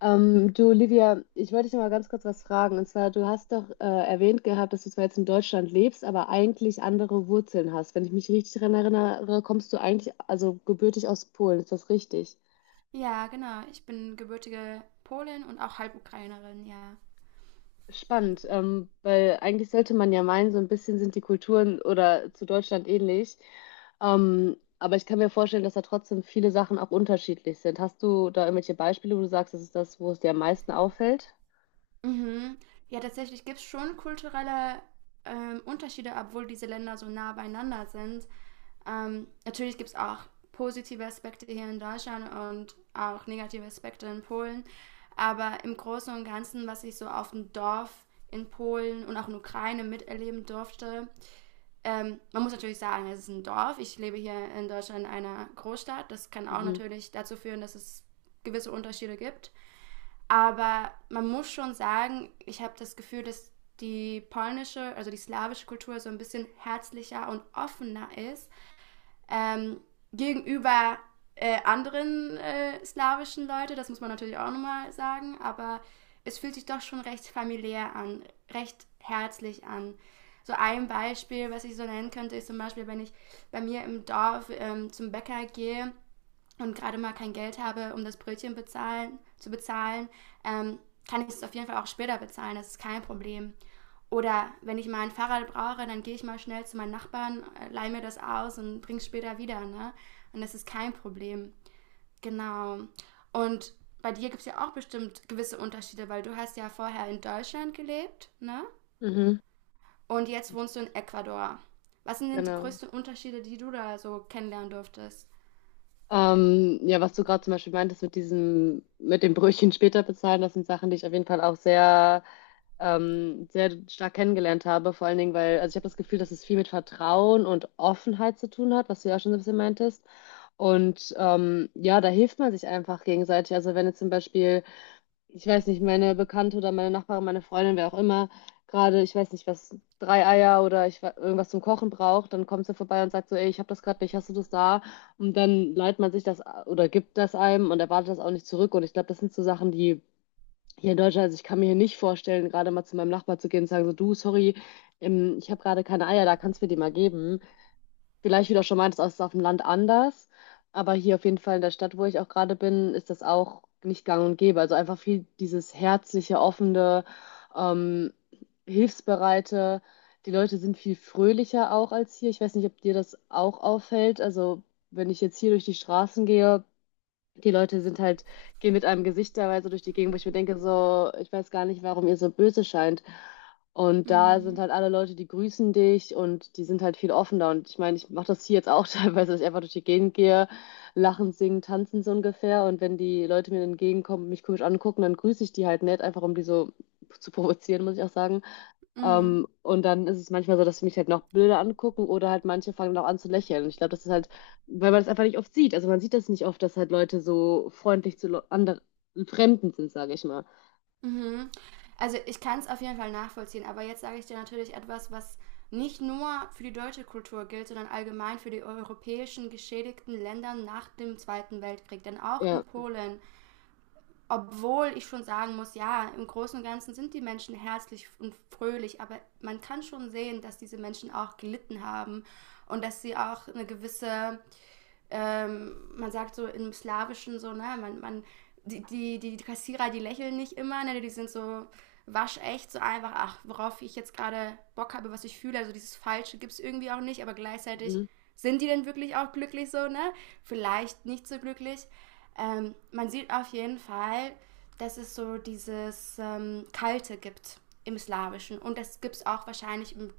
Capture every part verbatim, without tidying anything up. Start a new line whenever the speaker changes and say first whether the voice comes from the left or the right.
left: Ähm, du, Olivia, ich wollte dich noch mal ganz kurz was fragen. Und zwar, du hast doch äh, erwähnt gehabt, dass du zwar jetzt in Deutschland lebst, aber eigentlich andere Wurzeln hast. Wenn ich mich richtig daran erinnere, kommst du eigentlich, also gebürtig aus Polen. Ist das richtig?
right: Ja, genau. Ich bin gebürtige Polin und auch Halbukrainerin, ja.
left: Spannend, ähm, weil eigentlich sollte man ja meinen, so ein bisschen sind die Kulturen oder zu Deutschland ähnlich. Ähm, aber ich kann mir vorstellen, dass da trotzdem viele Sachen auch unterschiedlich sind. Hast du da irgendwelche Beispiele, wo du sagst, das ist das, wo es dir am meisten auffällt?
right: Mhm. Ja, tatsächlich gibt es schon kulturelle ähm, Unterschiede, obwohl diese Länder so nah beieinander sind. Ähm, natürlich gibt es auch positive Aspekte hier in Deutschland und auch negative Aspekte in Polen. Aber im Großen und Ganzen, was ich so auf dem Dorf in Polen und auch in Ukraine miterleben durfte, Ähm, man muss natürlich sagen, es ist ein Dorf. Ich lebe hier in Deutschland in einer Großstadt. Das kann auch
left: Mhm.
right: natürlich dazu führen, dass es gewisse Unterschiede gibt. Aber man muss schon sagen, ich habe das Gefühl, dass die polnische, also die slawische Kultur so ein bisschen herzlicher und offener ist ähm, gegenüber äh, anderen äh, slawischen Leute, das muss man natürlich auch nochmal sagen, aber es fühlt sich doch schon recht familiär an, recht herzlich an. So ein Beispiel, was ich so nennen könnte, ist zum Beispiel, wenn ich bei mir im Dorf ähm, zum Bäcker gehe und gerade mal kein Geld habe, um das Brötchen bezahlen, zu bezahlen, ähm, kann ich es auf jeden Fall auch später bezahlen, das ist kein Problem. Oder wenn ich mal ein Fahrrad brauche, dann gehe ich mal schnell zu meinen Nachbarn, äh, leihe mir das aus und bringe es später wieder. Ne? Und das ist kein Problem. Genau. Und bei dir gibt es ja auch bestimmt gewisse Unterschiede, weil du hast ja vorher in Deutschland gelebt, ne?
left: Mhm.
right: Und jetzt wohnst du
left: Richtig.
right: in Ecuador. Was sind denn die
left: Genau.
right: größten Unterschiede, die du da so kennenlernen durftest?
left: Ähm, ja, was du gerade zum Beispiel meintest mit diesem, mit dem Brötchen später bezahlen, das sind Sachen, die ich auf jeden Fall auch sehr, ähm, sehr stark kennengelernt habe. Vor allen Dingen, weil, also ich habe das Gefühl, dass es viel mit Vertrauen und Offenheit zu tun hat, was du ja auch schon so ein bisschen meintest. Und ähm, ja, da hilft man sich einfach gegenseitig. Also wenn jetzt zum Beispiel ich weiß nicht, meine Bekannte oder meine Nachbarin, meine Freundin, wer auch immer, gerade, ich weiß nicht, was, drei Eier oder ich, we- irgendwas zum Kochen braucht, dann kommt sie vorbei und sagt so, ey, ich habe das gerade nicht, hast du das da? Und dann leiht man sich das a- oder gibt das einem und erwartet das auch nicht zurück. Und ich glaube, das sind so Sachen, die hier in Deutschland, also ich kann mir hier nicht vorstellen, gerade mal zu meinem Nachbar zu gehen und sagen so, du, sorry, ähm, ich habe gerade keine Eier, da kannst du mir die mal geben. Vielleicht, wie du auch schon meintest, ist es auf dem Land anders, aber hier auf jeden Fall in der Stadt, wo ich auch gerade bin, ist das auch nicht gang und gäbe. Also einfach viel dieses herzliche, offene, ähm, hilfsbereite. Die Leute sind viel fröhlicher auch als hier. Ich weiß nicht, ob dir das auch auffällt. Also wenn ich jetzt hier durch die Straßen gehe, die Leute sind halt, gehen mit einem Gesicht teilweise durch die Gegend, wo ich mir denke, so, ich weiß gar nicht, warum ihr so böse scheint. Und da sind
right: Mm.
left: halt alle Leute, die grüßen dich und die sind halt viel offener. Und ich meine, ich mache das hier jetzt auch teilweise, dass ich einfach durch die Gegend gehe, lachen, singen, tanzen so ungefähr. Und wenn die Leute mir entgegenkommen und mich komisch angucken, dann grüße ich die halt nett, einfach um die so zu provozieren, muss ich auch sagen.
right: Mm.
left: Ähm, und dann ist es manchmal so, dass sie mich halt noch Bilder angucken oder halt manche fangen dann auch an zu lächeln. Und ich glaube, das ist halt, weil man das einfach nicht oft sieht. Also man sieht das nicht oft, dass halt Leute so freundlich zu anderen Fremden sind, sage ich mal.
right: Mhm. Also ich kann es auf jeden Fall nachvollziehen, aber jetzt sage ich dir natürlich etwas, was nicht nur für die deutsche Kultur gilt, sondern allgemein für die europäischen geschädigten Länder nach dem Zweiten Weltkrieg. Denn auch
left: Ja.
right: in Polen, obwohl ich schon sagen muss, ja, im Großen und Ganzen sind die Menschen herzlich und fröhlich, aber man kann schon sehen, dass diese Menschen auch gelitten haben und dass sie auch eine gewisse ähm, man sagt so im Slawischen so, ne, man, man, die, die, die Kassierer, die lächeln nicht immer, ne, die sind so waschecht, so einfach, ach, worauf ich jetzt gerade Bock habe, was ich fühle, also dieses Falsche gibt es irgendwie auch nicht, aber gleichzeitig
left: Mhm.
right: sind die denn wirklich auch glücklich so, ne? Vielleicht nicht so glücklich. Ähm, man sieht auf jeden Fall, dass es so dieses ähm, Kalte gibt im Slawischen und das gibt es auch wahrscheinlich im,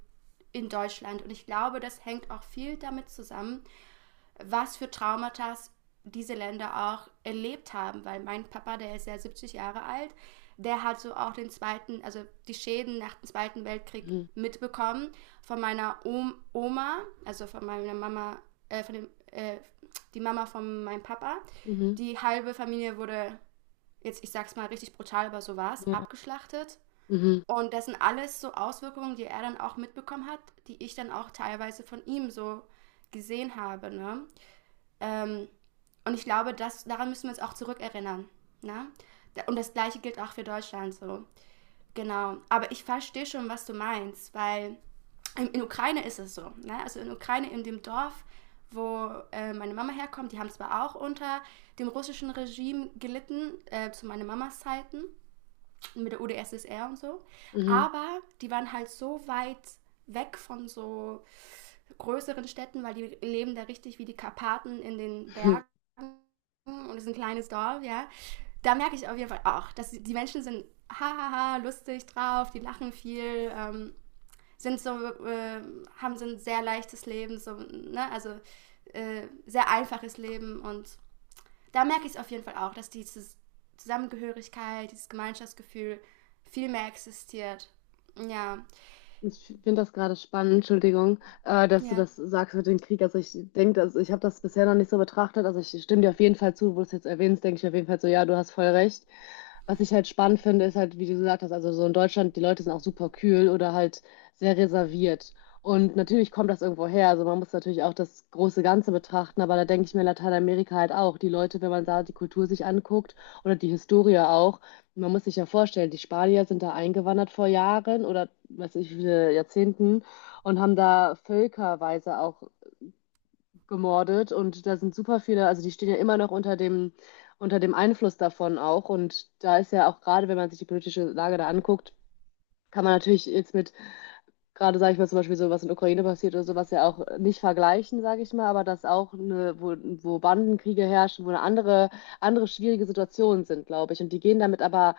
right: in Deutschland und ich glaube, das hängt auch viel damit zusammen, was für Traumata diese Länder auch erlebt haben, weil mein Papa, der ist ja siebzig Jahre alt, der hat so auch den zweiten, also die Schäden nach dem Zweiten Weltkrieg
left: Mhm.
right: mitbekommen von meiner Oma, also von meiner Mama, äh, von dem, äh, die Mama von meinem Papa.
left: Mhm.
right: Die halbe Familie wurde, jetzt ich sag's mal richtig brutal, aber so war's,
left: Ja.
right: abgeschlachtet.
left: Mhm.
right: Und das sind alles so Auswirkungen, die er dann auch mitbekommen hat, die ich dann auch teilweise von ihm so gesehen habe. Ne? Ähm, und ich glaube, das, daran müssen wir uns auch zurückerinnern. Ne? Und das Gleiche gilt auch für Deutschland so. Genau. Aber ich verstehe schon, was du meinst, weil in, in Ukraine ist es so. Ne? Also in Ukraine, in dem Dorf, wo äh, meine Mama herkommt, die haben zwar auch unter dem russischen Regime gelitten, äh, zu meiner Mamas Zeiten, mit der UdSSR und so,
left: Mhm.
right: aber die waren halt so weit weg von so größeren Städten, weil die leben da richtig wie die Karpaten in den Bergen und es ist ein kleines Dorf, ja. Da merke ich auf jeden Fall auch, dass die Menschen sind hahaha, lustig drauf, die lachen viel, ähm, sind so, äh, haben so ein sehr leichtes Leben, so, ne, also äh, sehr einfaches Leben und da merke ich es auf jeden Fall auch, dass diese Zusammengehörigkeit, dieses Gemeinschaftsgefühl viel mehr existiert. Ja,
left: Ich finde das gerade spannend, Entschuldigung, äh, dass du
right: ja.
left: das sagst mit dem Krieg. Also ich denke, also ich habe das bisher noch nicht so betrachtet. Also ich stimme dir auf jeden Fall zu, wo du es jetzt erwähnst, denke ich auf jeden Fall so, ja, du hast voll recht. Was ich halt spannend finde, ist halt, wie du gesagt hast, also so in Deutschland, die Leute sind auch super kühl oder halt sehr reserviert. Und natürlich kommt das irgendwo her. Also man muss natürlich auch das große Ganze betrachten, aber da denke ich mir in Lateinamerika halt auch, die Leute, wenn man da die Kultur sich anguckt oder die Historie auch, man muss sich ja vorstellen, die Spanier sind da eingewandert vor Jahren oder weiß ich, wie viele Jahrzehnten und haben da völkerweise auch gemordet und da sind super viele, also die stehen ja immer noch unter dem, unter dem Einfluss davon auch und da ist ja auch gerade, wenn man sich die politische Lage da anguckt, kann man natürlich jetzt mit gerade sage ich mal zum Beispiel so, was in der Ukraine passiert oder sowas ja auch nicht vergleichen, sage ich mal, aber dass auch eine, wo, wo Bandenkriege herrschen, wo eine andere, andere schwierige Situationen sind, glaube ich. Und die gehen damit aber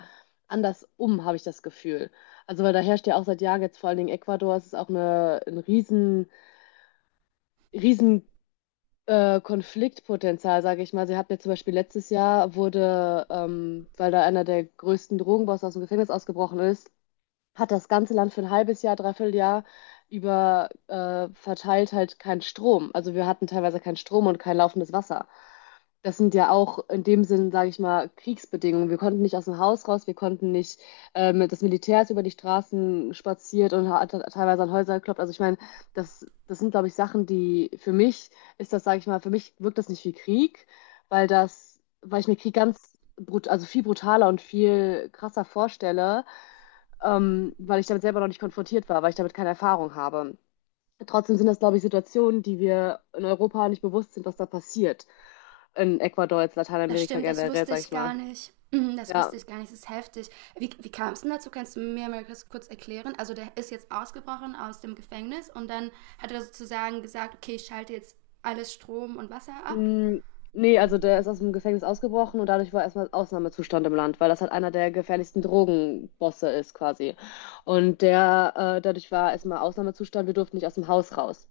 left: anders um, habe ich das Gefühl. Also weil da herrscht ja auch seit Jahren jetzt vor allen Dingen Ecuador, es ist auch eine, ein riesen, riesen äh, Konfliktpotenzial, sage ich mal. Sie hatten ja zum Beispiel letztes Jahr wurde, ähm, weil da einer der größten Drogenbosse aus dem Gefängnis ausgebrochen ist, hat das ganze Land für ein halbes Jahr, dreiviertel Jahr über äh, verteilt halt keinen Strom. Also wir hatten teilweise keinen Strom und kein laufendes Wasser. Das sind ja auch in dem Sinn, sage ich mal, Kriegsbedingungen. Wir konnten nicht aus dem Haus raus, wir konnten nicht, ähm, das Militär ist über die Straßen spaziert und hat teilweise an Häuser geklopft. Also ich meine, das, das sind, glaube ich, Sachen, die für mich ist das, sage ich mal, für mich wirkt das nicht wie Krieg, weil das, weil ich mir Krieg ganz brut, also viel brutaler und viel krasser vorstelle ähm, weil ich damit selber noch nicht konfrontiert war, weil ich damit keine Erfahrung habe. Trotzdem sind das, glaube ich, Situationen, die wir in Europa nicht bewusst sind, was da passiert. In Ecuador, jetzt
right: Das
left: Lateinamerika
right: stimmt, das
left: generell,
right: wusste
left: sag
right: ich
left: ich
right: gar
left: mal.
right: nicht. Mhm. Das
left: Ja.
right: wusste ich gar nicht, das ist heftig. Wie, wie kam es denn dazu? Kannst du mir mal kurz, kurz erklären? Also der ist jetzt ausgebrochen aus dem Gefängnis und dann hat er sozusagen gesagt, okay, ich schalte jetzt alles Strom und Wasser ab.
left: Mm, nee, also der ist aus dem Gefängnis ausgebrochen und dadurch war erstmal Ausnahmezustand im Land, weil das halt einer der gefährlichsten Drogenbosse ist quasi. Und der, äh, dadurch war erstmal Ausnahmezustand, wir durften nicht aus dem Haus raus.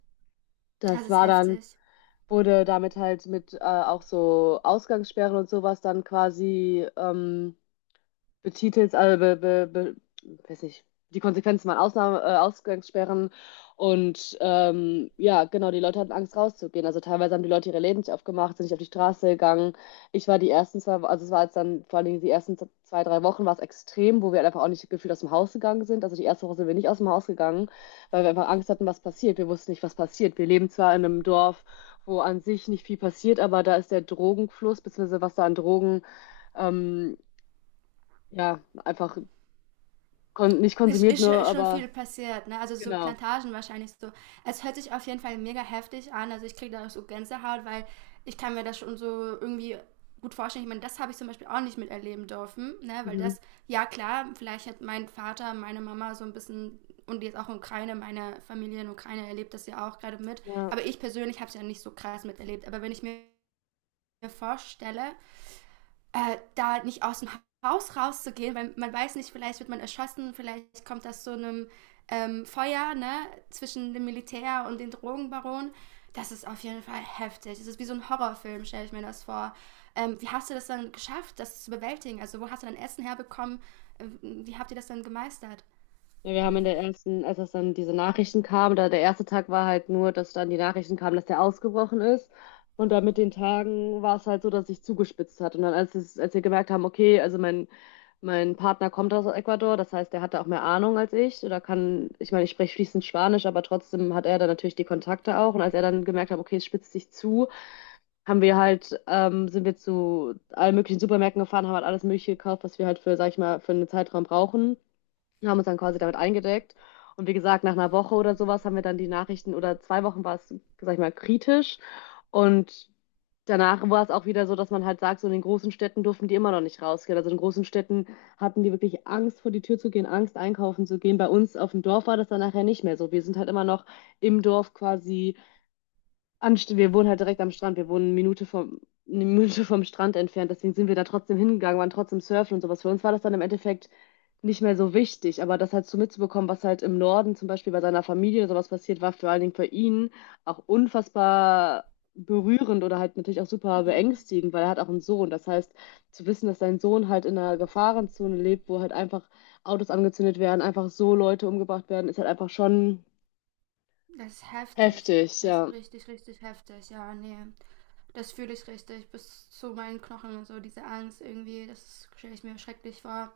right: Das
left: Das
right: ist
left: war dann
right: heftig.
left: wurde damit halt mit äh, auch so Ausgangssperren und sowas dann quasi ähm, betitelt also be, be, be, weiß nicht, die Konsequenzen waren Ausnahme, äh, Ausgangssperren und ähm, ja, genau, die Leute hatten Angst rauszugehen. Also teilweise haben die Leute ihre Läden nicht aufgemacht, sind nicht auf die Straße gegangen. Ich war die ersten zwei, also es war jetzt dann vor allen Dingen die ersten zwei, drei Wochen war es extrem, wo wir halt einfach auch nicht gefühlt aus dem Haus gegangen sind. Also die erste Woche sind wir nicht aus dem Haus gegangen, weil wir einfach Angst hatten, was passiert. Wir wussten nicht, was passiert. Wir leben zwar in einem Dorf, wo an sich nicht viel passiert, aber da ist der Drogenfluss, beziehungsweise was da an Drogen ähm, ja, einfach Kon nicht
right: Ist,
left: konsumiert,
right: ist, schon-
left: nur
right: ist schon
left: aber
right: viel passiert, ne? Also so
left: genau.
right: Plantagen wahrscheinlich so. Es hört sich auf jeden Fall mega heftig an. Also ich kriege da auch so Gänsehaut, weil ich kann mir das schon so irgendwie gut vorstellen. Ich meine, das habe ich zum Beispiel auch nicht miterleben dürfen, ne? Weil
left: Mhm.
right: das, ja klar, vielleicht hat mein Vater, meine Mama so ein bisschen und jetzt auch in Ukraine, meine Familie in Ukraine erlebt das ja auch gerade mit.
left: Ja.
right: Aber ich persönlich habe es ja nicht so krass miterlebt. Aber wenn ich mir vorstelle, äh, da nicht aus dem Haus rauszugehen, weil man weiß nicht, vielleicht wird man erschossen, vielleicht kommt das zu einem ähm, Feuer ne, zwischen dem Militär und den Drogenbaronen. Das ist auf jeden Fall heftig. Das ist wie so ein Horrorfilm, stelle ich mir das vor. Ähm, wie hast du das dann geschafft, das zu bewältigen? Also wo hast du dann Essen herbekommen? Ähm, Wie habt ihr das dann gemeistert?
left: Ja, wir haben in der ersten, als es dann diese Nachrichten kam, da der erste Tag war halt nur, dass dann die Nachrichten kamen, dass der ausgebrochen ist. Und dann mit den Tagen war es halt so, dass sich zugespitzt hat. Und dann, als es, als wir gemerkt haben, okay, also mein, mein Partner kommt aus Ecuador, das heißt, der hatte auch mehr Ahnung als ich. Oder kann, ich meine, ich spreche fließend Spanisch, aber trotzdem hat er dann natürlich die Kontakte auch. Und als er dann gemerkt hat, okay, es spitzt sich zu, haben wir halt, ähm, sind wir zu allen möglichen Supermärkten gefahren, haben halt alles Mögliche gekauft, was wir halt für, sag ich mal, für einen Zeitraum brauchen. Wir haben uns dann quasi damit eingedeckt. Und wie gesagt, nach einer Woche oder sowas haben wir dann die Nachrichten oder zwei Wochen war es, sag ich mal, kritisch. Und danach war es auch wieder so, dass man halt sagt, so in den großen Städten durften die immer noch nicht rausgehen. Also in großen Städten hatten die wirklich Angst, vor die Tür zu gehen, Angst, einkaufen zu gehen. Bei uns auf dem Dorf war das dann nachher nicht mehr so. Wir sind halt immer noch im Dorf quasi Anst wir wohnen halt direkt am Strand. Wir wohnen eine Minute vom, eine Minute vom Strand entfernt. Deswegen sind wir da trotzdem hingegangen, waren trotzdem surfen und sowas. Für uns war das dann im Endeffekt nicht mehr so wichtig. Aber das halt so mitzubekommen, was halt im Norden zum Beispiel bei seiner Familie oder sowas passiert, war vor allen Dingen für ihn auch unfassbar berührend oder halt natürlich auch super
right: Mhm.
left: beängstigend, weil er hat auch einen Sohn. Das heißt, zu wissen, dass sein Sohn halt in einer Gefahrenzone lebt, wo halt einfach Autos angezündet werden, einfach so Leute umgebracht werden, ist halt einfach schon
right: Das ist heftig.
left: heftig,
right: Das ist
left: ja.
right: richtig, richtig heftig. Ja, nee. Das fühle ich richtig bis zu meinen Knochen und so. Diese Angst irgendwie, das stelle ich mir schrecklich vor.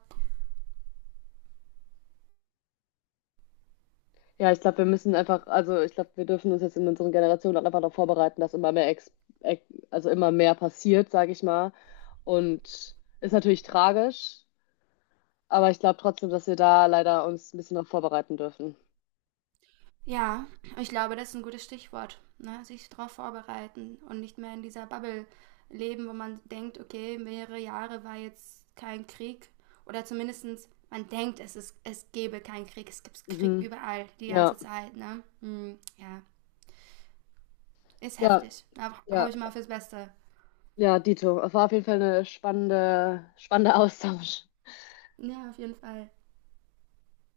left: Ja, ich glaube, wir müssen einfach, also ich glaube, wir dürfen uns jetzt in unseren Generationen auch einfach darauf vorbereiten, dass immer mehr Ex Ex also immer mehr passiert, sage ich mal. Und ist natürlich tragisch, aber ich glaube trotzdem, dass wir da leider uns ein bisschen noch vorbereiten dürfen.
right: Ja, ich glaube, das ist ein gutes Stichwort. Ne? Sich darauf vorbereiten und nicht mehr in dieser Bubble leben, wo man denkt, okay, mehrere Jahre war jetzt kein Krieg. Oder zumindestens man denkt, es, ist, es gäbe keinen Krieg. Es gibt Krieg
left: Mhm.
right: überall, die ganze
left: Ja,
right: Zeit. Ne? Hm, ja, ist
left: ja,
right: heftig. Aber hoffe
left: ja,
right: ich mal fürs Beste.
left: ja, Dito. War auf jeden Fall eine spannende, spannende Austausch.
right: Ja, auf jeden Fall.